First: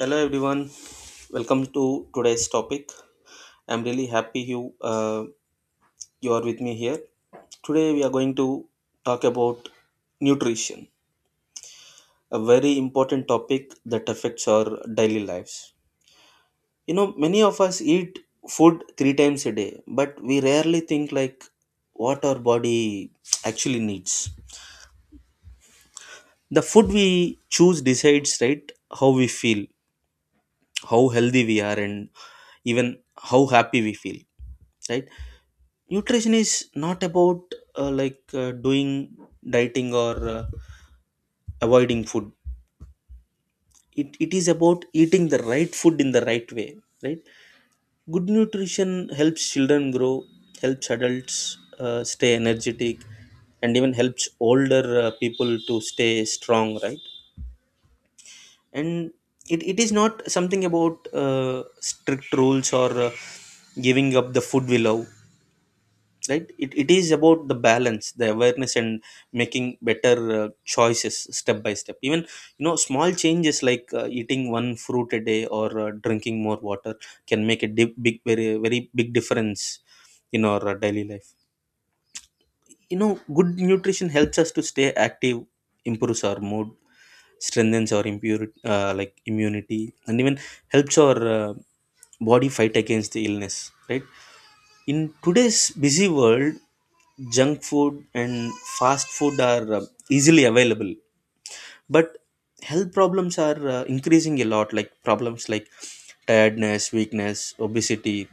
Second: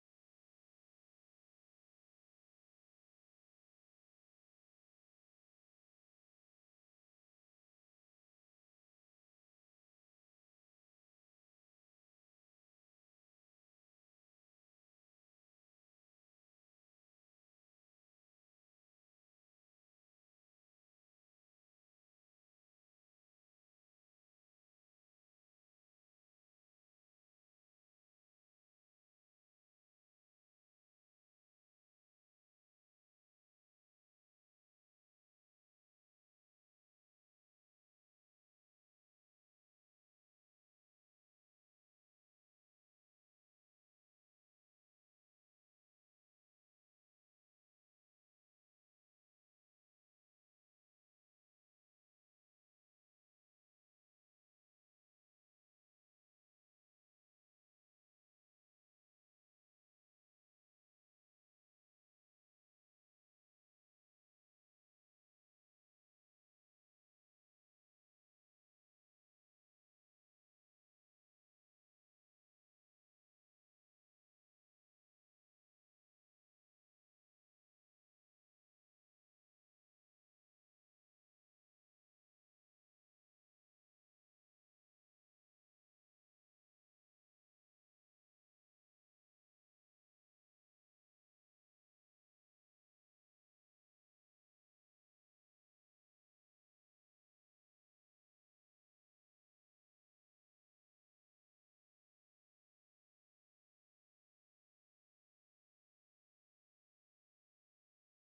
Hello everyone, welcome to today's topic. I'm really happy uh, you are with me here. Today we are going to talk about nutrition, a very important topic that affects our daily lives. You know, many of us eat food three times a day, but we rarely think what our body actually needs. The food we choose decides, right, how we feel, how healthy we are, and even how happy we feel. Right, nutrition is not about doing dieting or avoiding food. It is about eating the right food in the right way, right? Good nutrition helps children grow, helps adults stay energetic, and even helps older people to stay strong, right? And it is not something about strict rules or giving up the food we love. Right, it is about the balance, the awareness, and making better choices step by step. Even, you know, small changes like eating one fruit a day or drinking more water can make big, very, big difference in our daily life. You know, good nutrition helps us to stay active, improves our mood, strengthens our impurity like immunity, and even helps our body fight against the illness, right? In today's busy world, junk food and fast food are easily available, but health problems are increasing a lot, like problems like tiredness, weakness, obesity,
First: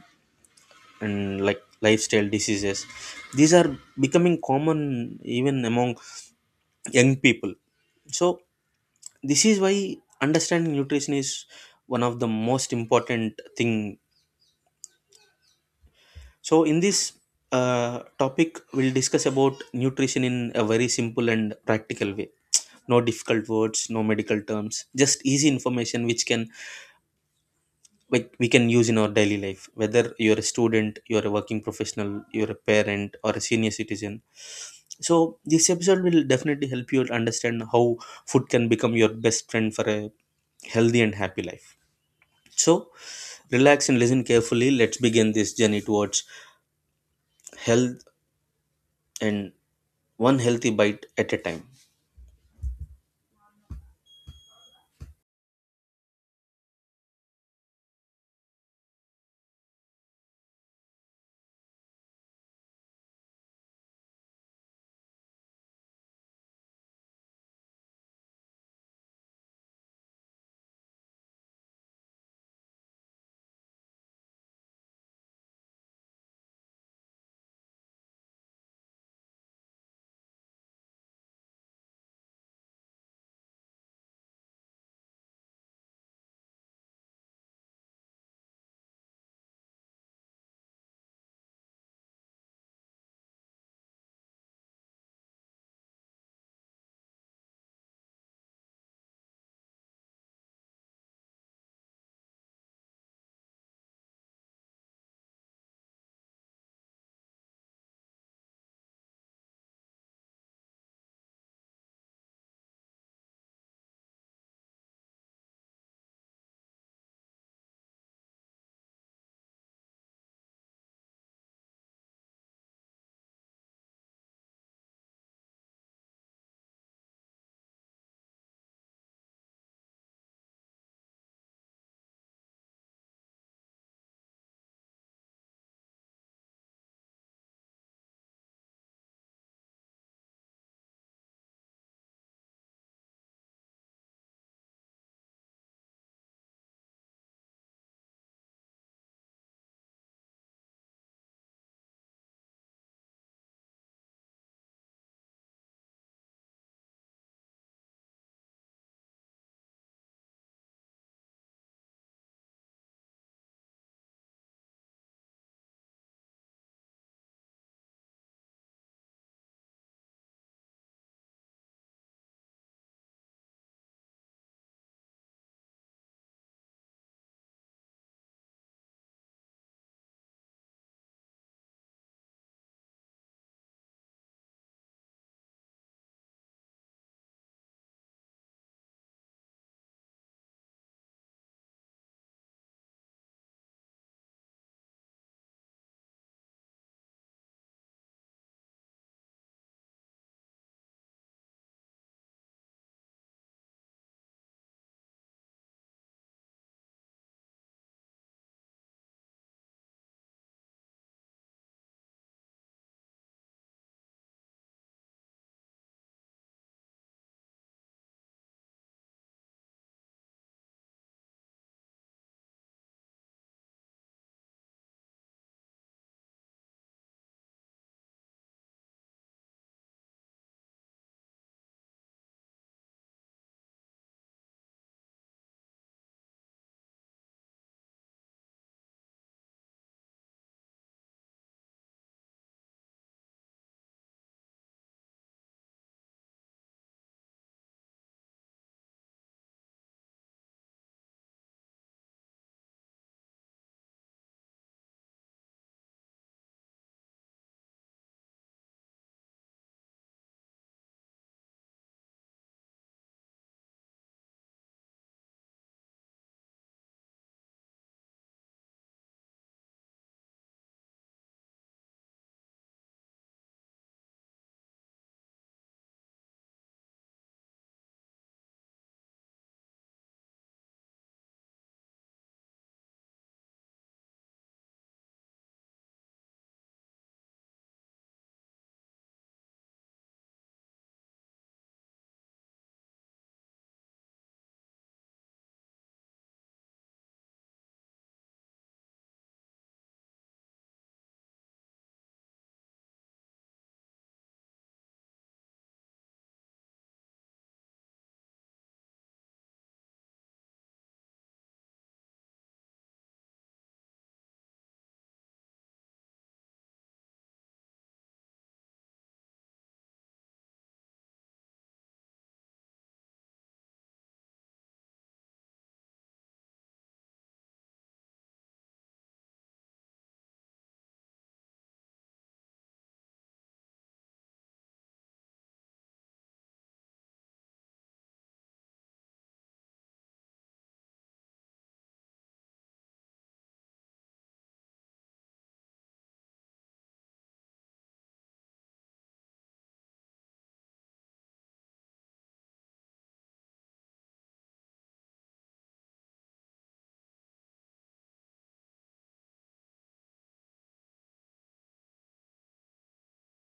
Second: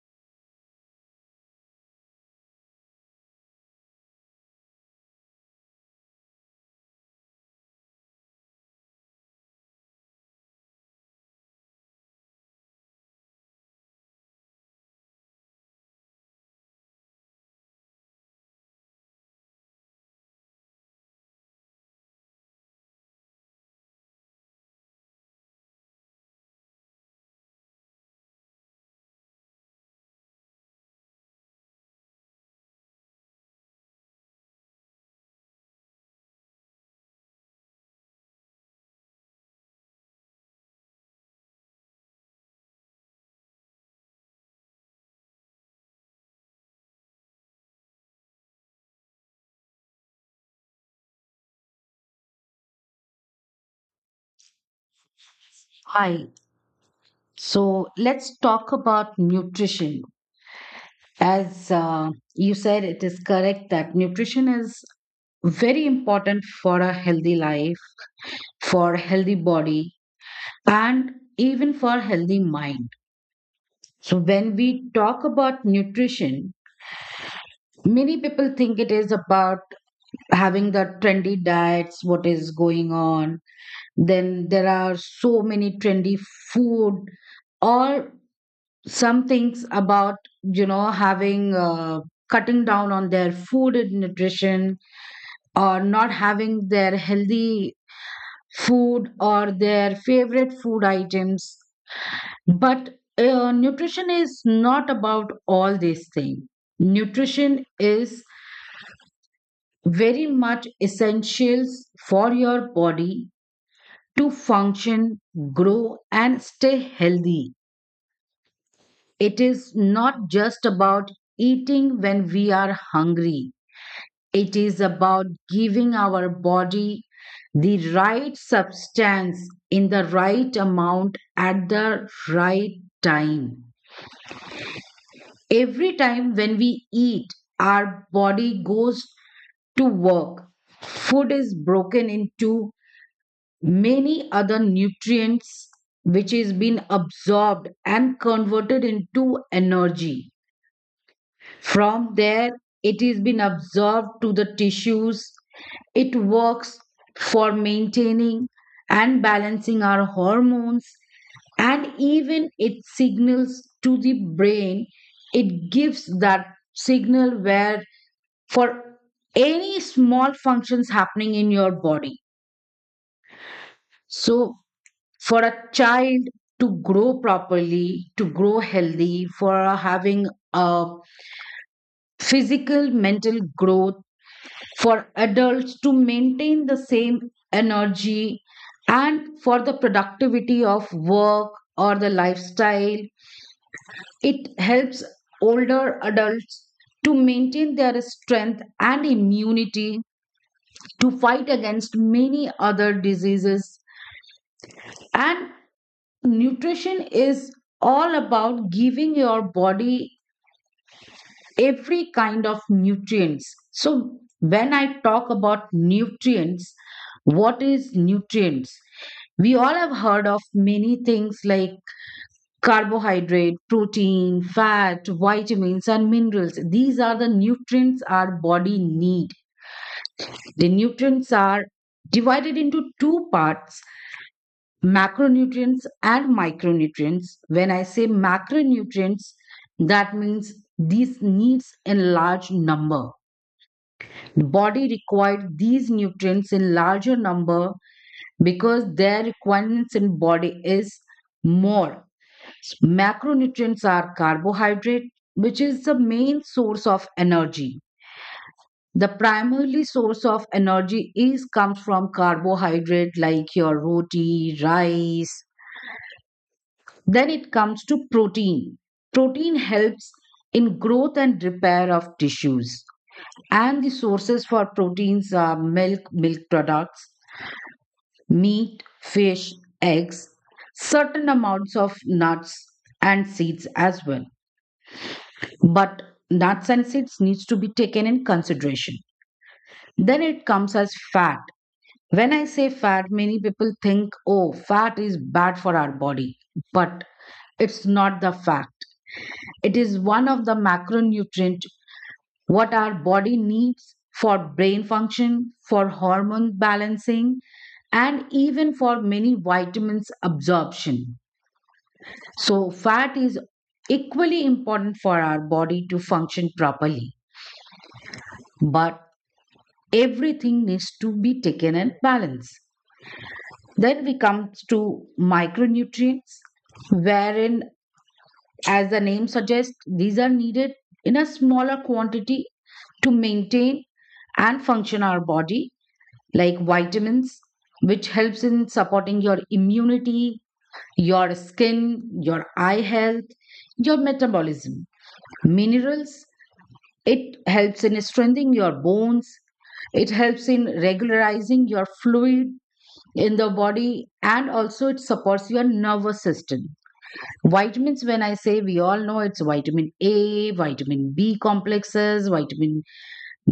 and like lifestyle diseases. These are becoming common even among young people. So, this is why understanding nutrition is one of the most important thing. So, in this topic, we'll discuss about nutrition in a very simple and practical way. No difficult words, no medical terms, just easy information which can like we can use in our daily life. Whether you're a student, you're a working professional, you're a parent, or a senior citizen. So, this episode will definitely help you to understand how food can become your best friend for a healthy and happy life. So, relax and listen carefully. Let's begin this journey towards health and one healthy bite at a time. Hi. So let's talk about nutrition. As you said, it is correct that nutrition is very important for a healthy life, for a healthy body, and even for a healthy mind. So when we talk about nutrition, many people think it is about having the trendy diets, what is going on. Then there are so many trendy food or some things about having cutting down on their food and nutrition or not having their healthy food or their favorite food items but nutrition is not about all these things. Nutrition is very much essentials for your body to function, grow and stay healthy. It is not just about eating when we are hungry. It is about giving our body the right substance in the right amount at the right time. Every time when we eat, our body goes to work. Food is broken into many other nutrients which is being absorbed and converted into energy. From there, it is been absorbed to the tissues. It works for maintaining and balancing our hormones, and even it signals to the brain. It gives that signal where for any small functions happening in your body. So, for a child to grow properly, to grow healthy, for having a physical, mental growth, for adults to maintain the same energy and for the productivity of work or the lifestyle. It helps older adults to maintain their strength and immunity to fight against many other diseases. And nutrition is all about giving your body every kind of nutrients. So, when I talk about nutrients, what is nutrients? We all have heard of many things like carbohydrate, protein, fat, vitamins, and minerals. These are the nutrients our body need. The nutrients are divided into two parts, macronutrients and micronutrients. When I say macronutrients, that means these needs in large number. The body required these nutrients in larger number because their requirements in body is more. Macronutrients are carbohydrate, which is the main source of energy. The primary source of energy is comes from carbohydrate like your roti, rice. Then it comes to protein. Protein helps in growth and repair of tissues. And the sources for proteins are milk, milk products, meat, fish, eggs, certain amounts of nuts and seeds as well. But nuts and seeds needs to be taken in consideration. Then it comes as fat. When I say fat, many people think, oh, fat is bad for our body. But it's not the fact. It is one of the macronutrient what our body needs for brain function, for hormone balancing, and even for many vitamins absorption. So, fat is equally important for our body to function properly, but everything needs to be taken in balance. Then we come to micronutrients, wherein, as the name suggests, these are needed in a smaller quantity to maintain and function our body, like vitamins, which helps in supporting your immunity, your skin, your eye health, your metabolism. Minerals, it helps in strengthening your bones. It helps in regularizing your fluid in the body and also it supports your nervous system. Vitamins, when I say we all know it's vitamin A, vitamin B complexes, vitamin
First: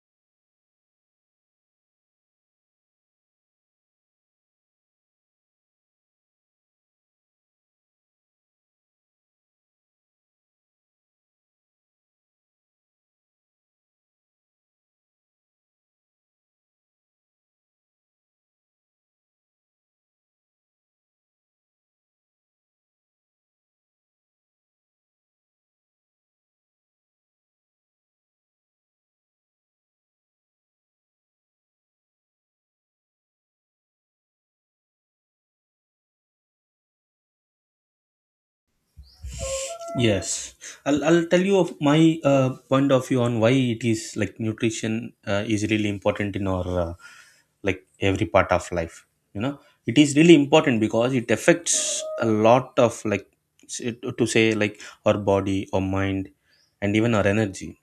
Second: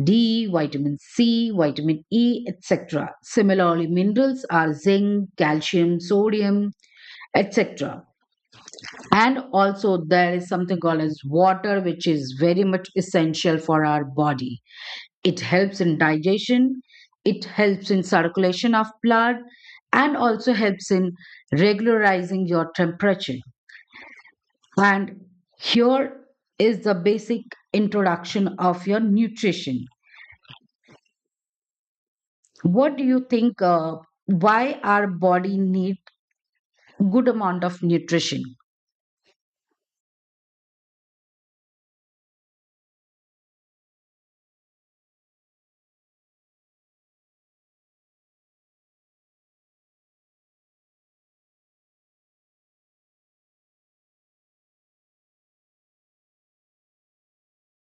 D, vitamin C, vitamin E, etc. Similarly, minerals are zinc, calcium, sodium, etc. And also, there is something called as water, which is very much essential for our body. It helps in digestion, it helps in circulation of blood, and also helps in regularizing your temperature. And here is the basic introduction of your nutrition. What do you think? Why our body need good amount of nutrition? Yes, I'll tell you of my point of view on why it is like nutrition is really important in our like every part of life. You know, it is really important because it affects a lot of like s- to say like our body, our mind, and even our energy.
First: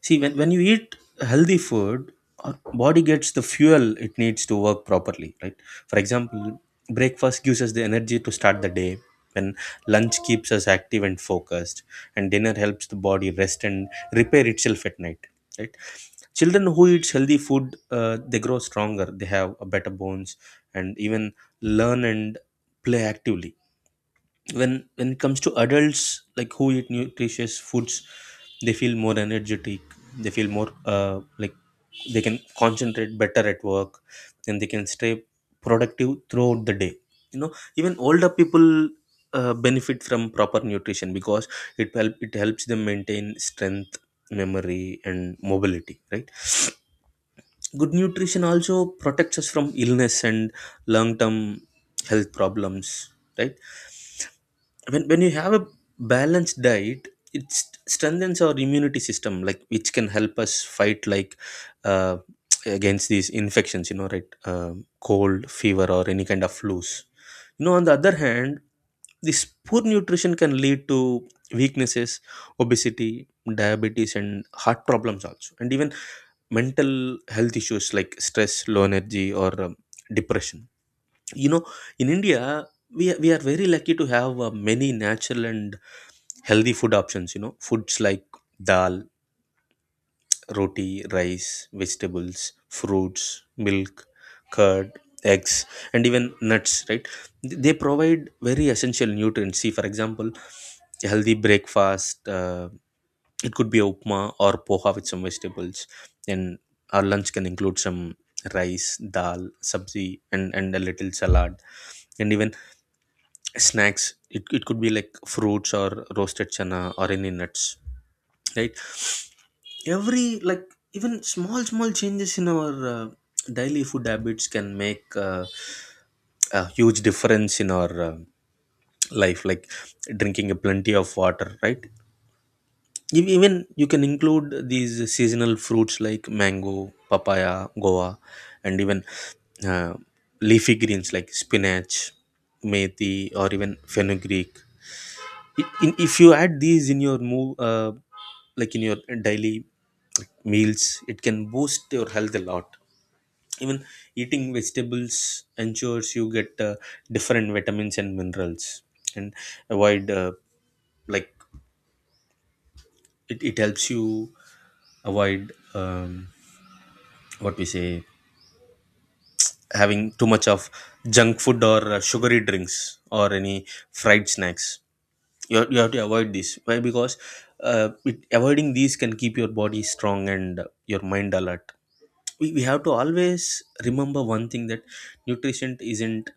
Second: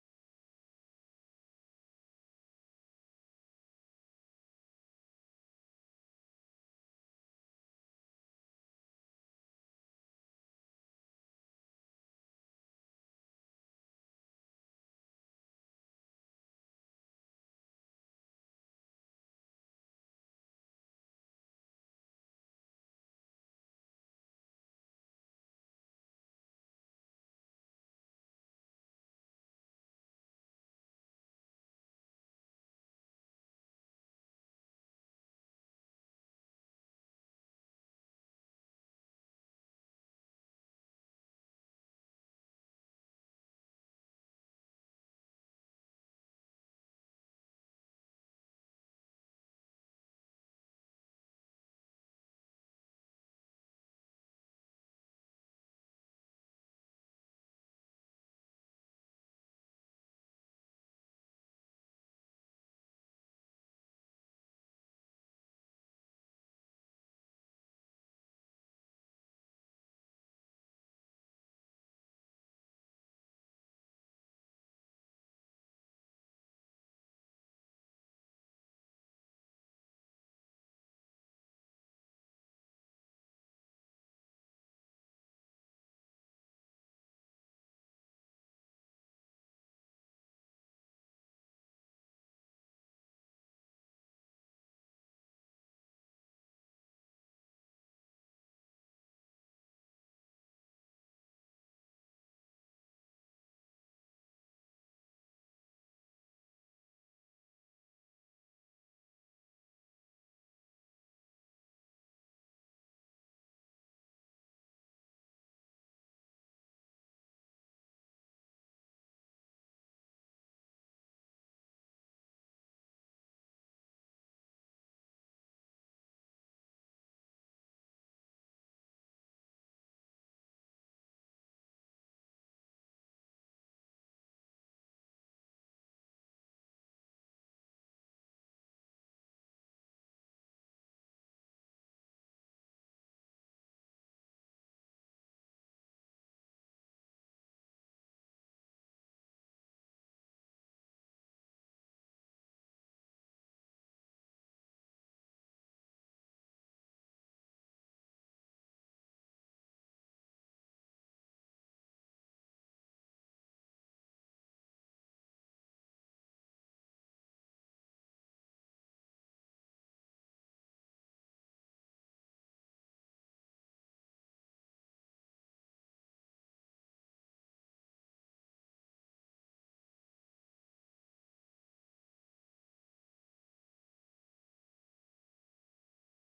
See, when you eat healthy food, our body gets the fuel it needs to work properly, right? For example, breakfast gives us the energy to start the day, and lunch keeps us active and focused, and dinner helps the body rest and repair itself at night, right? Children who eat healthy food, they grow stronger, they have a better bones, and even learn and play actively. When it comes to adults like who eat nutritious foods, they feel more energetic, they feel more they can concentrate better at work, and they can stay productive throughout the day. You know, even older people benefit from proper nutrition, because it helps them maintain strength, memory, and mobility, right? Good nutrition also protects us from illness and long term health problems, right? When you have a balanced diet, it strengthens our immunity system, like which can help us fight, like uh, against these infections, you know, right? Cold, fever, or any kind of flus, you know. On the other hand, this poor nutrition can lead to weaknesses, obesity, diabetes, and heart problems also, and even mental health issues like stress, low energy, or depression, you know. In india, we are very lucky to have many natural and healthy food options. You know, foods like dal, roti, rice, vegetables, fruits, milk, curd, eggs, and even nuts, right? They provide very essential nutrients. See, for example, a healthy breakfast, it could be a upma or poha with some vegetables, and our lunch can include some rice, dal, sabzi, and a little salad, and even snacks, it could be like fruits or roasted chana or any nuts, right? every like Even small changes in our daily food habits can make a huge difference in our life, like drinking a plenty of water, right? Even you can include these seasonal fruits like mango, papaya, goa, and even uh, leafy greens like spinach, methi, or even fenugreek. If you add these in your move like in your daily meals, it can boost your health a lot. Even eating vegetables ensures you get different vitamins and minerals, and avoid like it helps you avoid, what we say, having too much of junk food or sugary drinks or any fried snacks. You have to avoid this, why? Because avoiding these can keep your body strong and your mind alert. We have to always remember one thing, that nutrition isn't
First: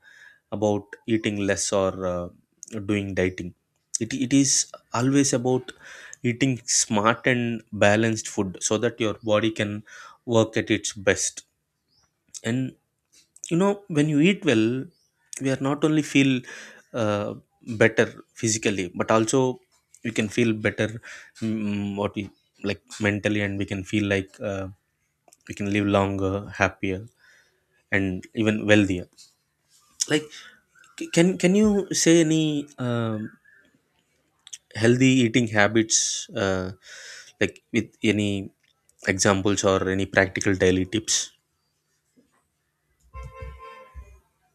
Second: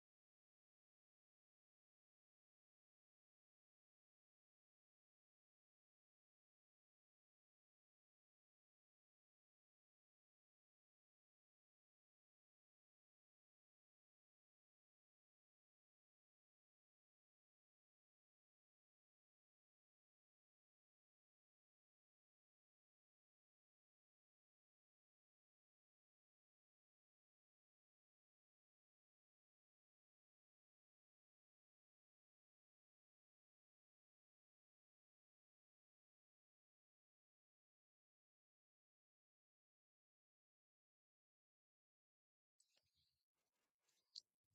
about eating less or doing dieting. It is always about eating smart and balanced food so that your body can work at its best. And you know, when you eat well, we are not only feel uh, better physically, but also we can feel better, mm, what we like mentally, and we can feel we can live longer, happier, and even wealthier. Like, can you say any healthy eating habits, like with any examples or any practical daily tips?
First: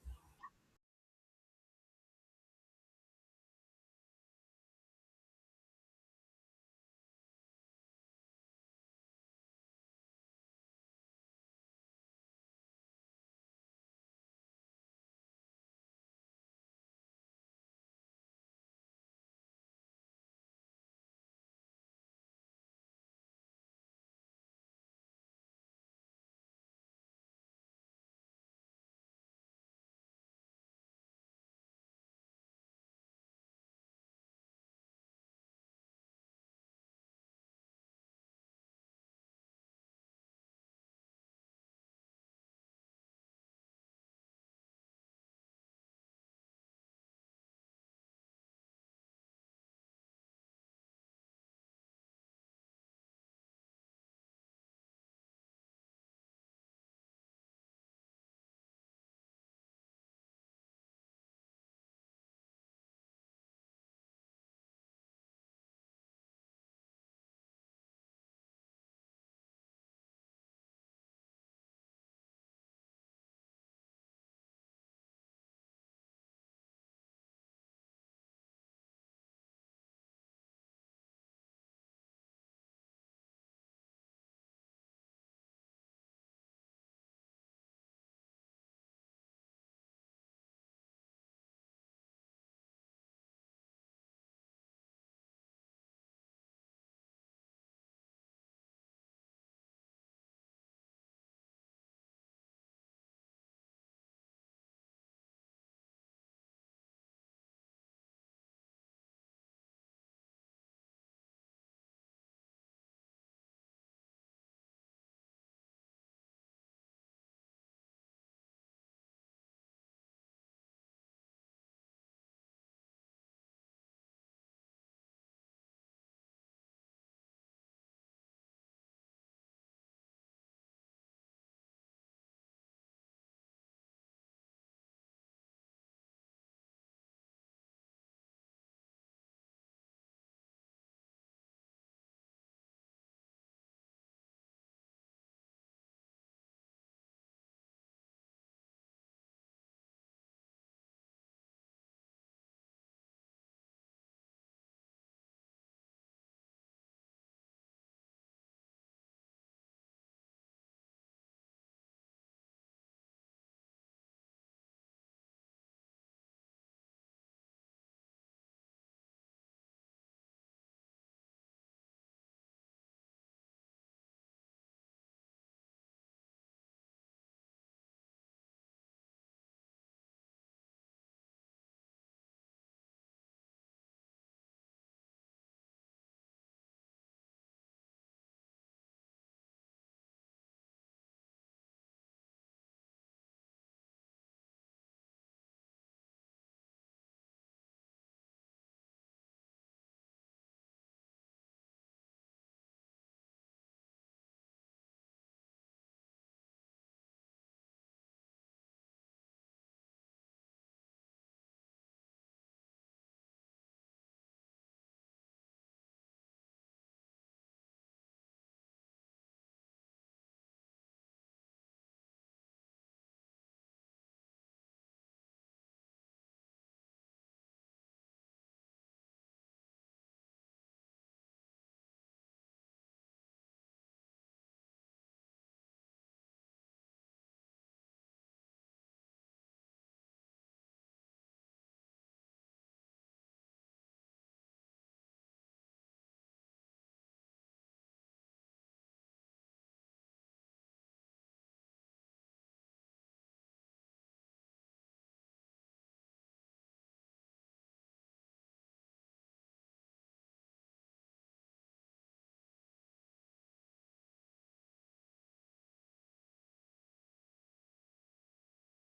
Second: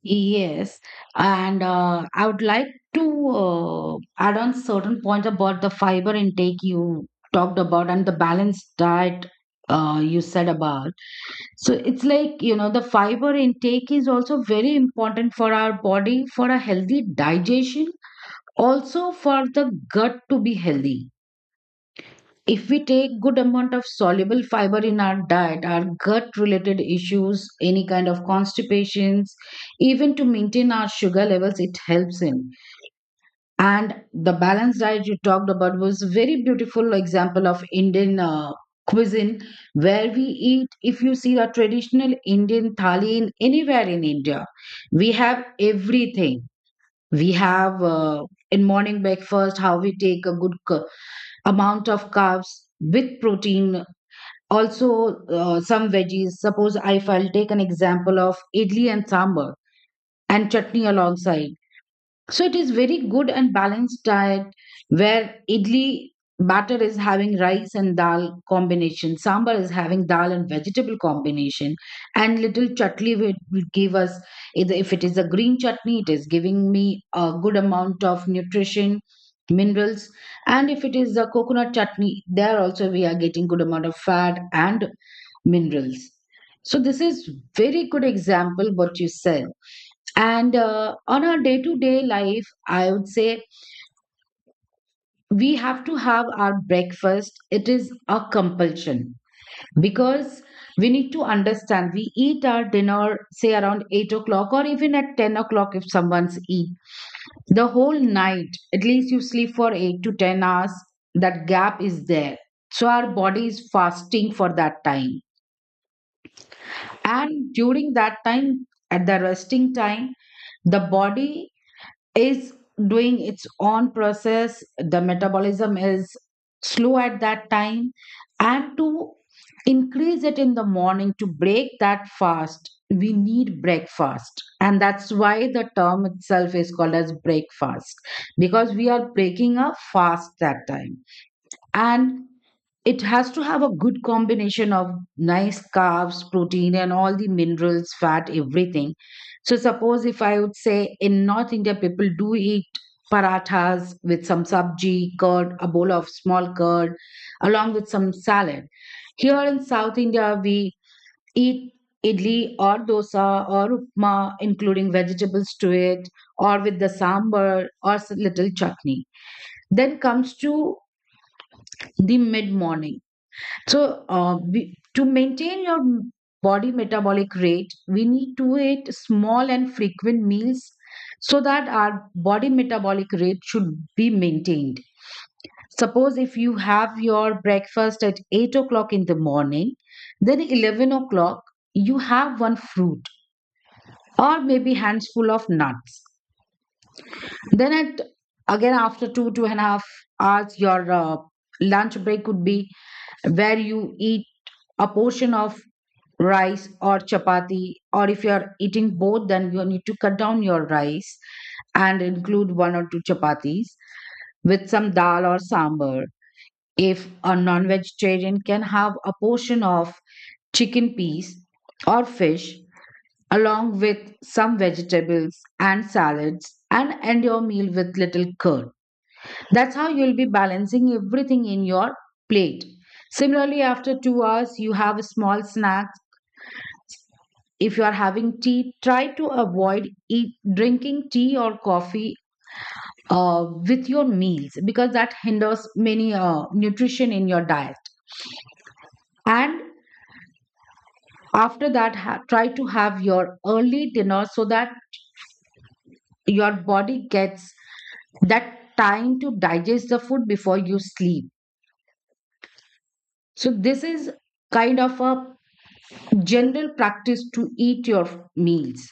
Yes, and I would like to add on certain points about the fiber intake you talked about and the balanced diet you said about. So it's like, you know, the fiber intake is also very important for our body for a healthy digestion, also for the gut to be healthy. If we take good amount of soluble fiber in our diet, our gut related issues, any kind of constipations, even to maintain our sugar levels it helps in. And the balanced diet you talked about was very beautiful example of Indian cuisine where we eat. If you see a traditional Indian thali in anywhere in India, we have everything. We have in morning breakfast how we take a good amount of carbs with protein also, some veggies. Suppose if I'll take an example of idli and sambar and chutney alongside. So it is very good and balanced diet where idli batter is having rice and dal combination, sambar is having dal and vegetable combination, and little chutney will give us, either if it is a green chutney, it is giving me a good amount of nutrition, minerals, and if it is a coconut chutney, there also we are getting good amount of fat and minerals. So this is very good example what you said. And on our day to day life, I would say we have to have our breakfast. It is a compulsion because we need to understand we eat our dinner say around 8 o'clock or even at 10 o'clock. If someone's eat the whole night, at least you sleep for 8 to 10 hours, that gap is there, so our body is fasting for that time. And during that time, at the resting time, the body is doing its own process, the metabolism is slow at that time. And to increase it in the morning, to break that fast we need breakfast, and that's why the term itself is called as breakfast because we are breaking a fast that time. And it has to have a good combination of nice carbs, protein, and all the minerals, fat, everything. So, suppose if I would say in North India, people do eat parathas with some sabji, curd, a bowl of small curd, along with some salad. Here in South India, we eat idli or dosa or upma, including vegetables to it, or with the sambar or little chutney. Then comes to the mid morning so, we to maintain your body metabolic rate, we need to eat small and frequent meals so that our body metabolic rate should be maintained. Suppose if you have your breakfast at 8 o'clock in the morning, then 11 o'clock, you have one fruit or maybe handful of nuts. Then at again after two, two and a half hours, your lunch break could be where you eat a portion of rice or chapati, or if you are eating both then you need to cut down your rice and include one or two chapatis with some dal or sambar. If a non-vegetarian, can have a portion of chicken piece or fish along with some vegetables and salads and end your meal with little curd. That's how you'll be balancing everything in your plate. Similarly, after 2 hours, you have a small snack. If you are having tea, try to avoid drinking tea or coffee with your meals because that hinders many nutrition in your diet. And after that, try to have your early dinner so that your body gets that time to digest the food before you sleep. So, this is kind of a general practice to eat your meals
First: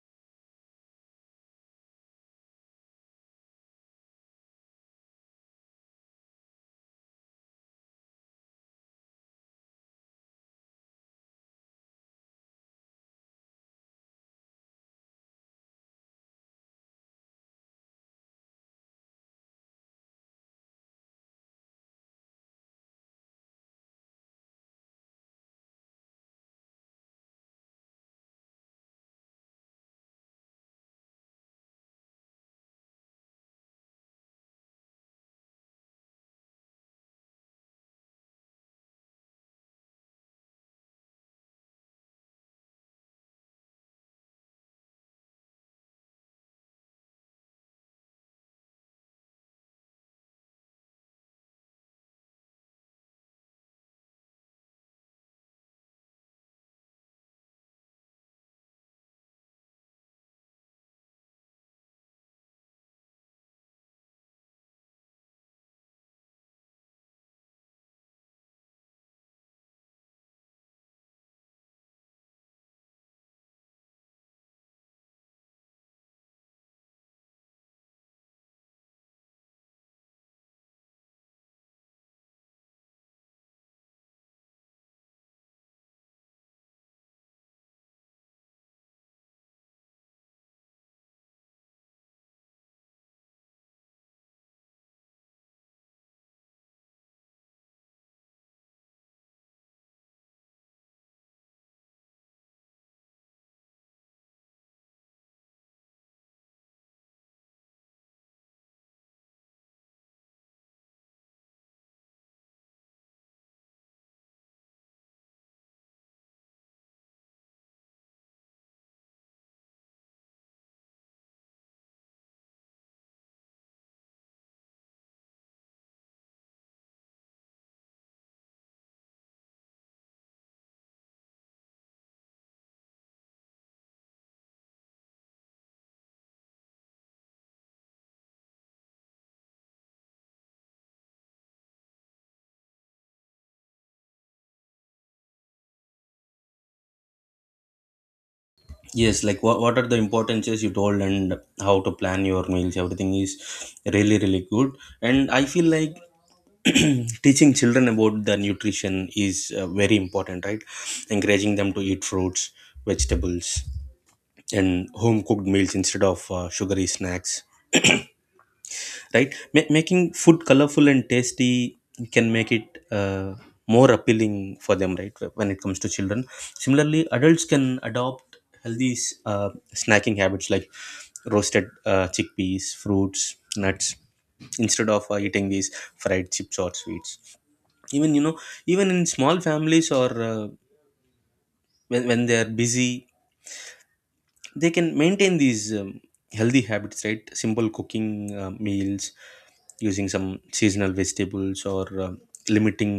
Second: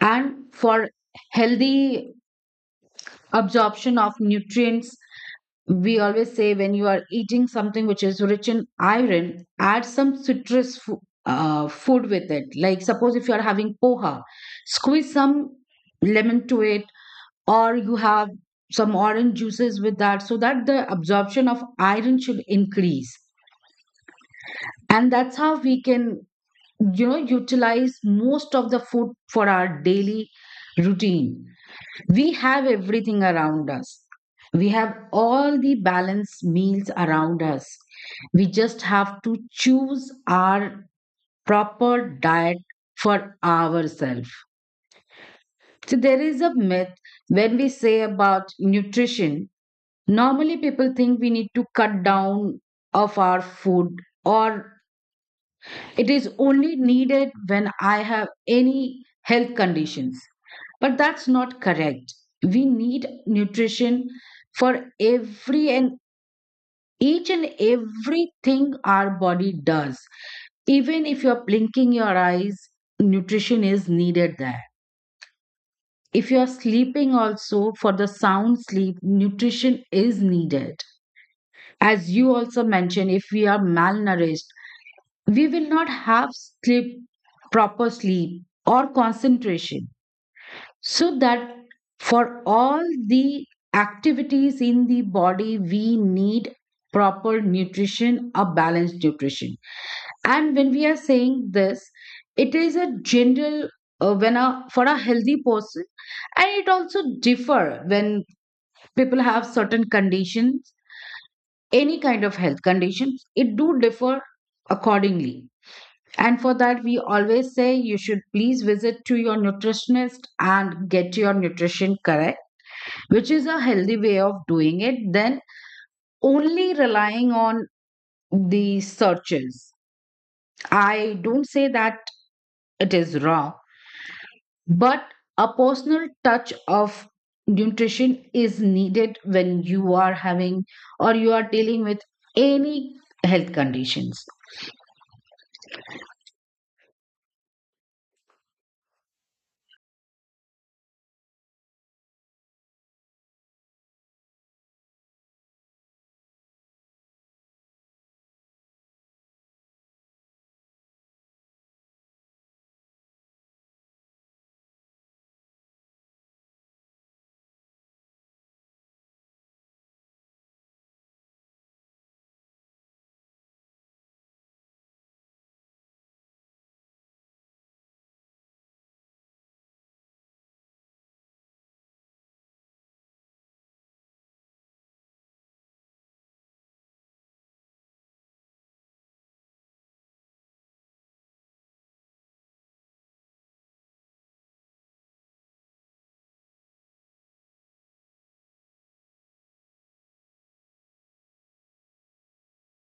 and for healthy absorption of nutrients. We always say when you are eating something which is rich in iron, add some citrus food with it, like suppose if you are having poha, squeeze some lemon to it, or you have some orange juices with that so that the absorption of iron should increase. And that's how we can, you know, utilize most of the food for our daily routine. We have everything around us, we have all the balanced meals around us, we just have to choose our proper diet for ourselves. So there is a myth, when we say about nutrition, normally people think we need to cut down of our food, or it is only needed when I have any health conditions. But that's not correct. We need nutrition for every and each and everything our body does. Even if you're blinking your eyes, nutrition is needed there. If you're sleeping, also for the sound sleep, nutrition is needed. As you also mentioned, if we are malnourished, we will not have sleep, proper sleep or concentration. So that for all the activities in the body we need proper nutrition, a balanced nutrition. And when we are saying this, it is a general, when a for a healthy person, and it also differ when people have certain conditions. Any kind of health conditions it do differ accordingly. And for that, we always say you should please visit to your nutritionist and get your nutrition correct, which is a healthy way of doing it. Then only relying on the searches. I don't say that it is wrong, but a personal touch of nutrition is needed when you are having or you are dealing with any health conditions. Yes, like what are the importances you told and how to plan your meals, everything is really really good. And I feel like teaching children about the nutrition is very important, right? Encouraging them to eat fruits, vegetables, and home cooked meals instead of sugary snacks. Right, making food colorful and tasty can make it uh, more appealing for them, right? When it comes to children, similarly adults can adopt healthy snacking habits like roasted chickpeas, fruits, nuts, instead of eating these fried chips or sweets. Even, you know, even in small families or when they are busy, they can maintain these healthy habits, right? Simple cooking meals using some seasonal vegetables or limiting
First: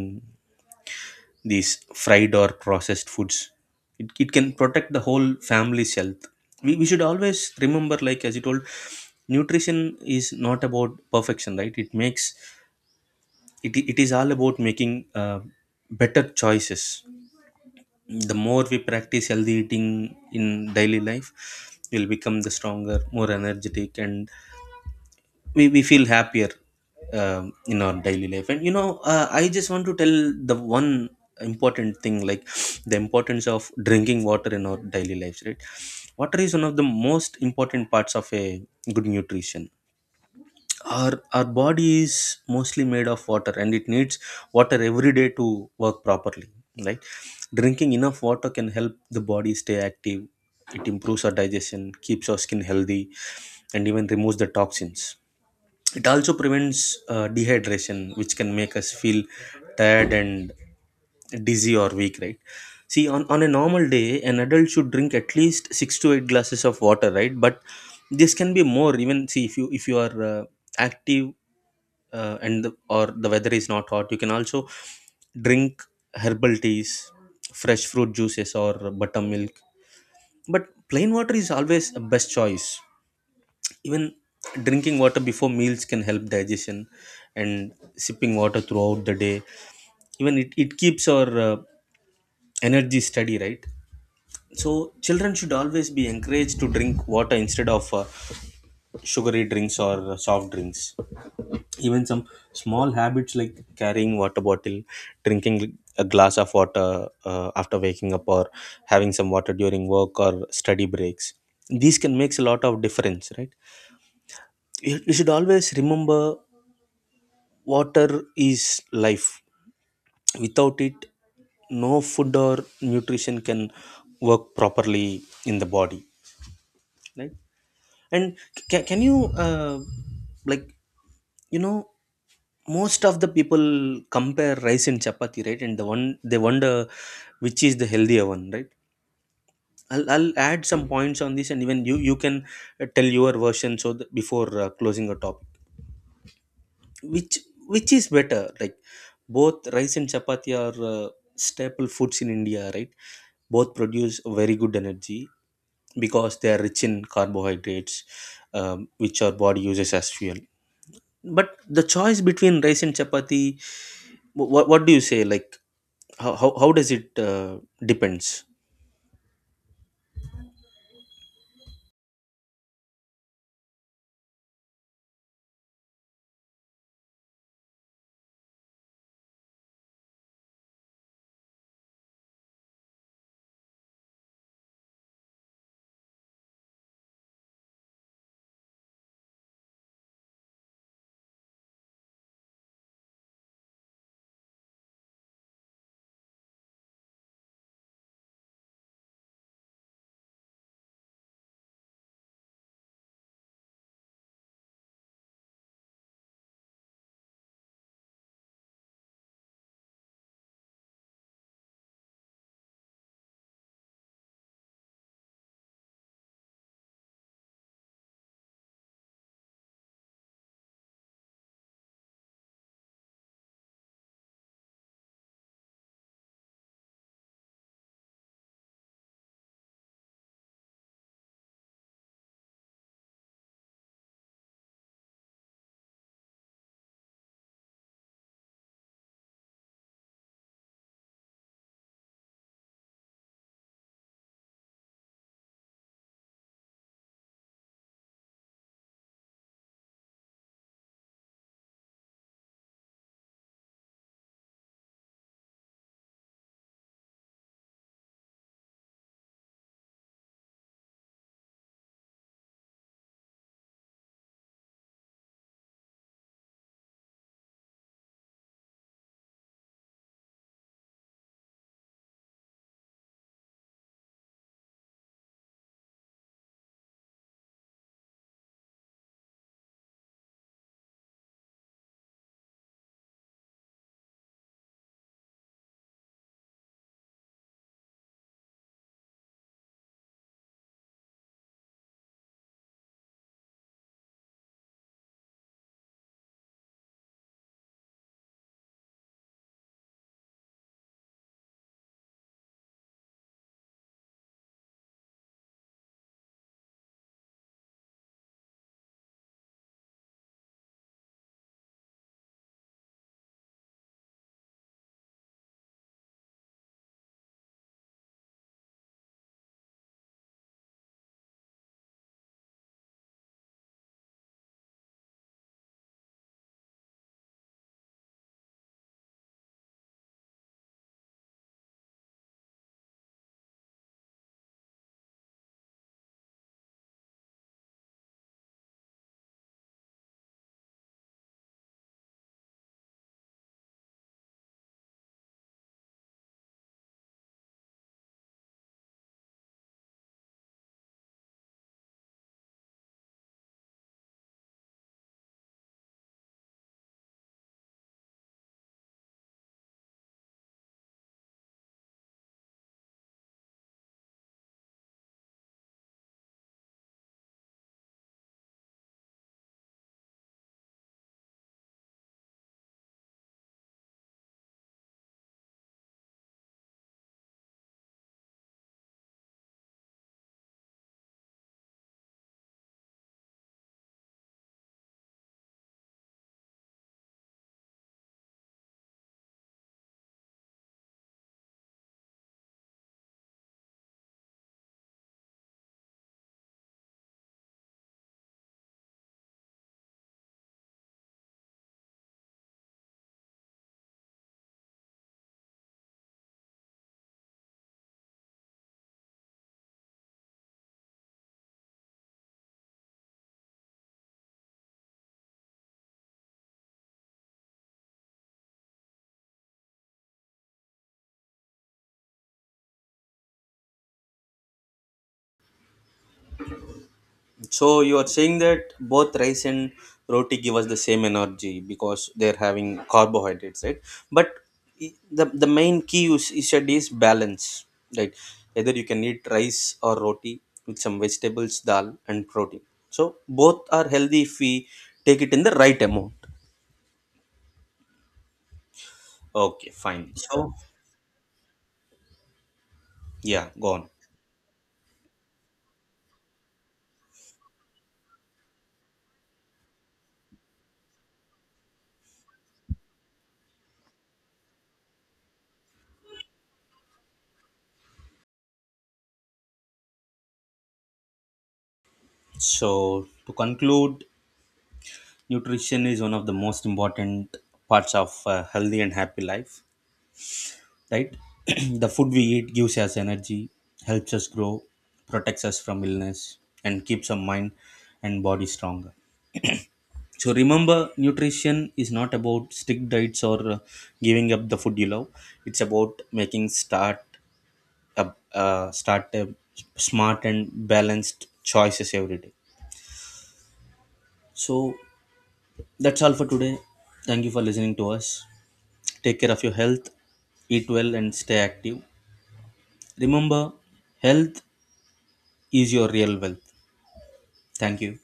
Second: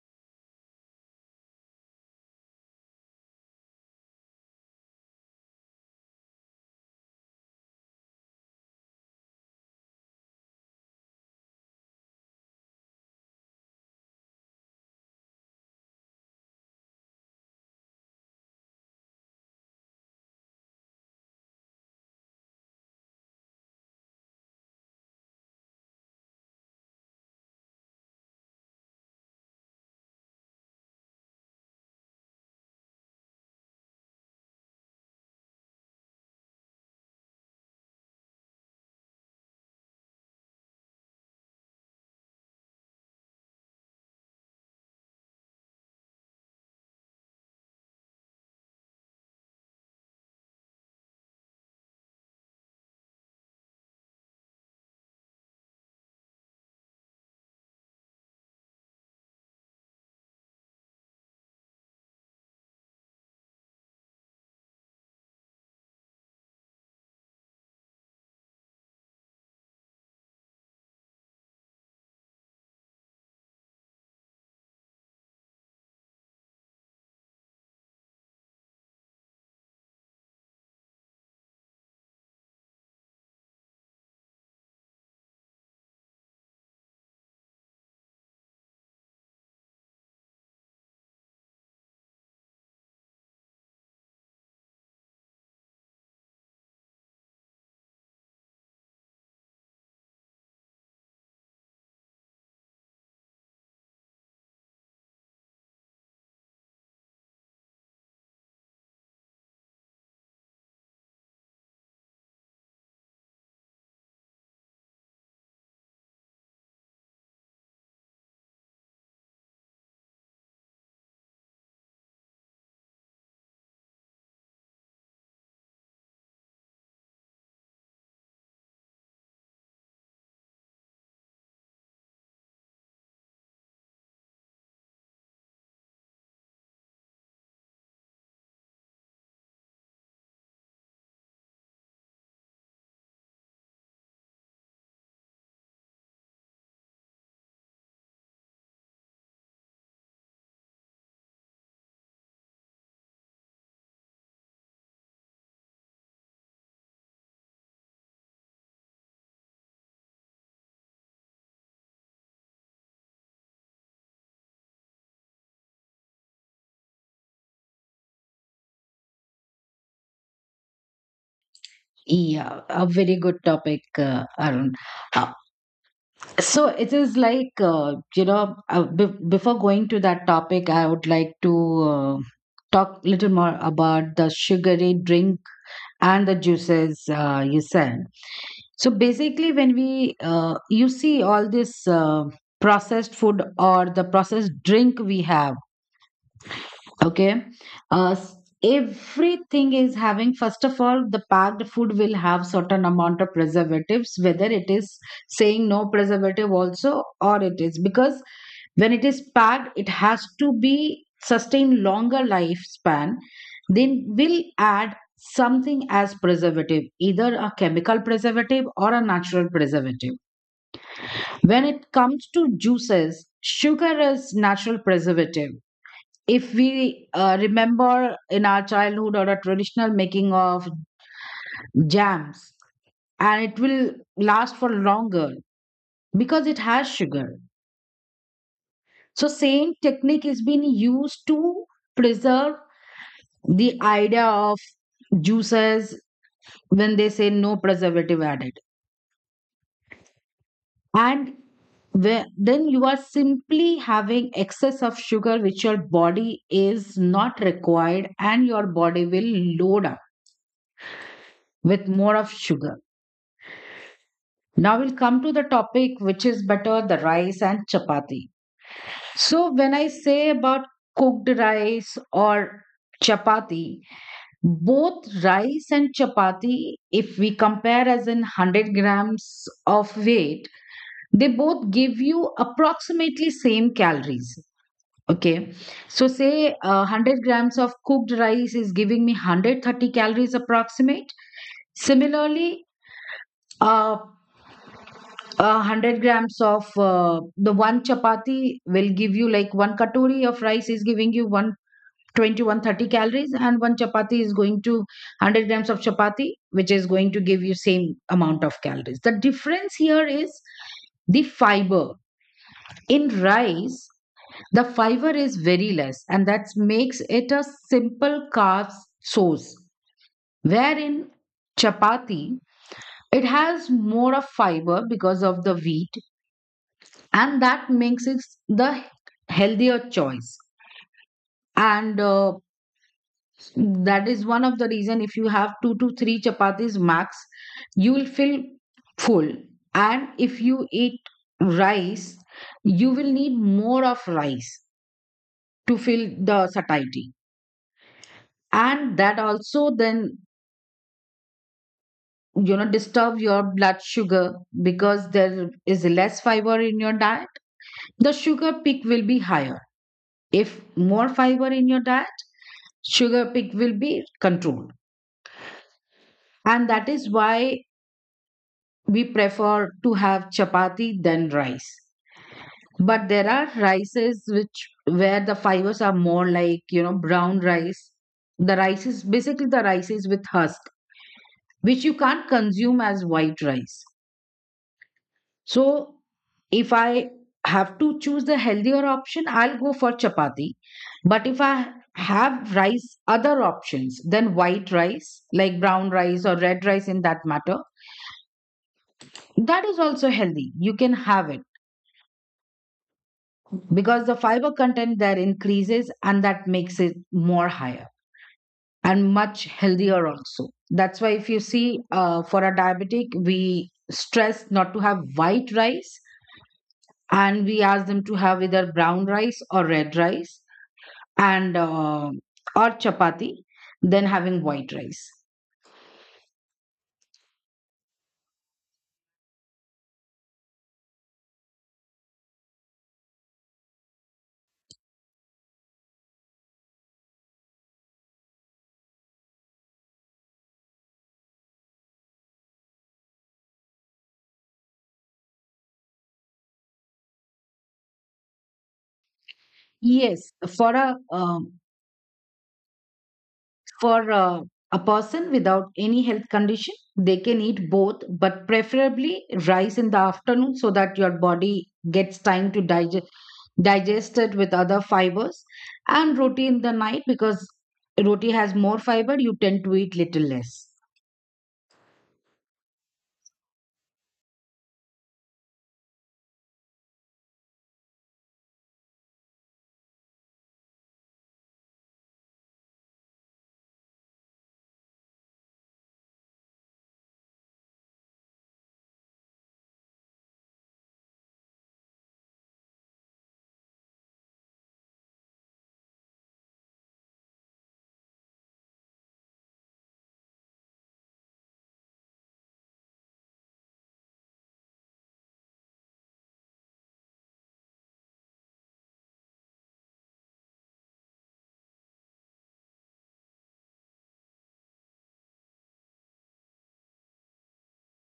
these fried or processed foods, it can protect the whole family's health. We should always remember, like as you told, nutrition is not about perfection, right? It is all about making better choices. The more we practice healthy eating in daily life, we'll become the stronger, more energetic, and we feel happier in our daily life. And you know, I just want to tell the one important thing, like the importance of drinking water in our daily lives, right? Water is one of the most important parts of a good nutrition. Our body is mostly made of water, and it needs water every day to work properly, right? Drinking enough water can help the body stay active, it improves our digestion, keeps our skin healthy, and even removes the toxins. It also prevents dehydration, which can make us feel tired and dizzy or weak, right? See, on a normal day an adult should drink at least 6 to 8 glasses of water, right? But this can be more even. See, if you are active and or the weather is not hot, you can also drink herbal teas, fresh fruit juices, or buttermilk, but plain water is always a best choice. Even drinking water before meals can help digestion, and sipping water throughout the day, even it keeps our energy steady, right? So children should always be encouraged to drink water instead of sugary drinks or soft drinks. Even some small habits like carrying water bottle, drinking a glass of water after waking up, or having some water during work or study breaks, these can makes a lot of difference, right? We should always remember, water is life. Without it, no food or nutrition can work properly in the body, right? And ca- can you, like you know most of the people compare rice and chapati, right? And the one they wonder which is the healthier one, right? I'll add some points on this, and even you can tell your version, so that before closing the topic, which which is better. Like, both rice and chapati are staple foods in india, right? Both produce very good energy because they are rich in carbohydrates, which our body uses as fuel. But the choice between rice and chapati, what do you say, like how does it depends? Yeah, a very good topic, Arun. Uh, So it is like, be before going to that topic, I would like to uh, talk little more about the sugary drink and the juices you said. So basically, when we you see all this processed food or the processed drink we have. Okay. Uh, s- Everything is having, first of all, the packed food will have certain amount of preservatives, whether it is saying no preservative also or it is because when it is packed, it has to be sustain longer lifespan. Then will add something as preservative, either a chemical preservative or a natural preservative. When it comes to juices, sugar is natural preservative. If we remember in our childhood or a traditional making of jams, and it will last for longer because it has sugar. So same technique is being used to preserve the idea of juices when they say no preservative added. And then you are simply having excess of sugar which your body is not required, and your body will load up with more of sugar. Now we'll come to the topic which is better, the rice and chapati. So when I say about cooked rice or chapati, both rice and chapati, if we compare as in 100 grams of weight, they both give you approximately same calories. Okay, so say 100 grams of cooked rice is giving me 130 calories approximate. Similarly, uh, a 100 grams of the one chapati will give you, like, one katori of rice is giving you one twenty one thirty calories, and one chapati is going to 100 grams of chapati which is going to give you same amount of calories. The difference here is the fiber. In rice the fiber is very less, and that makes it a simple carb source, wherein chapati, it has more of fiber because of the wheat, and that makes it the healthier choice. And that is one of the reason, if you have two to three chapatis max you will feel full, and if you eat rice you will need more of rice to fill the satiety. And that also then, you know, disturb your blood sugar because there is less fiber in your diet, the sugar peak will be higher. If more fiber in your diet, sugar pick will be controlled. And that is why we prefer to have chapati than rice. But there are rices which where the fibers are more, like, you know, brown rice. The rice is basically the rice is with husk, which you can't consume as white rice. So if I have to choose the healthier option, I'll go for chapati. But if I have rice, other options than white rice, like brown rice or red rice in that matter, that is also healthy. You can have it because the fiber content there increases and that makes it more higher and much healthier also. That's why if you see for a diabetic, we stress not to have white rice and we ask them to have either brown rice or red rice, and or chapati, then having white rice. So you are saying that both rice and roti give us the same energy because they're having carbohydrates, right? But the main key you said is balance, right? Either you can eat rice or roti with some vegetables, dal, and protein. So both are healthy if we take it in the right amount. Okay, fine. Yes, So for a yeah, go on. For a person without any health condition, they can eat both, but preferably rice in the afternoon so that your body gets time to digest digest it with other fibers, and roti in the night because roti has more fiber you tend to eat little less So to conclude, nutrition is one of the most important parts of a healthy and happy life, right? The food we eat gives us energy, helps us grow, protects us from illness, and keeps our mind and body stronger. So remember, nutrition is not about strict diets or giving up the food you love. It's about making start a smart and balanced choices every day. So that's all for today. Thank you for listening to us. Take care of your health, eat well, and stay active. Remember, health is your real wealth. Thank you.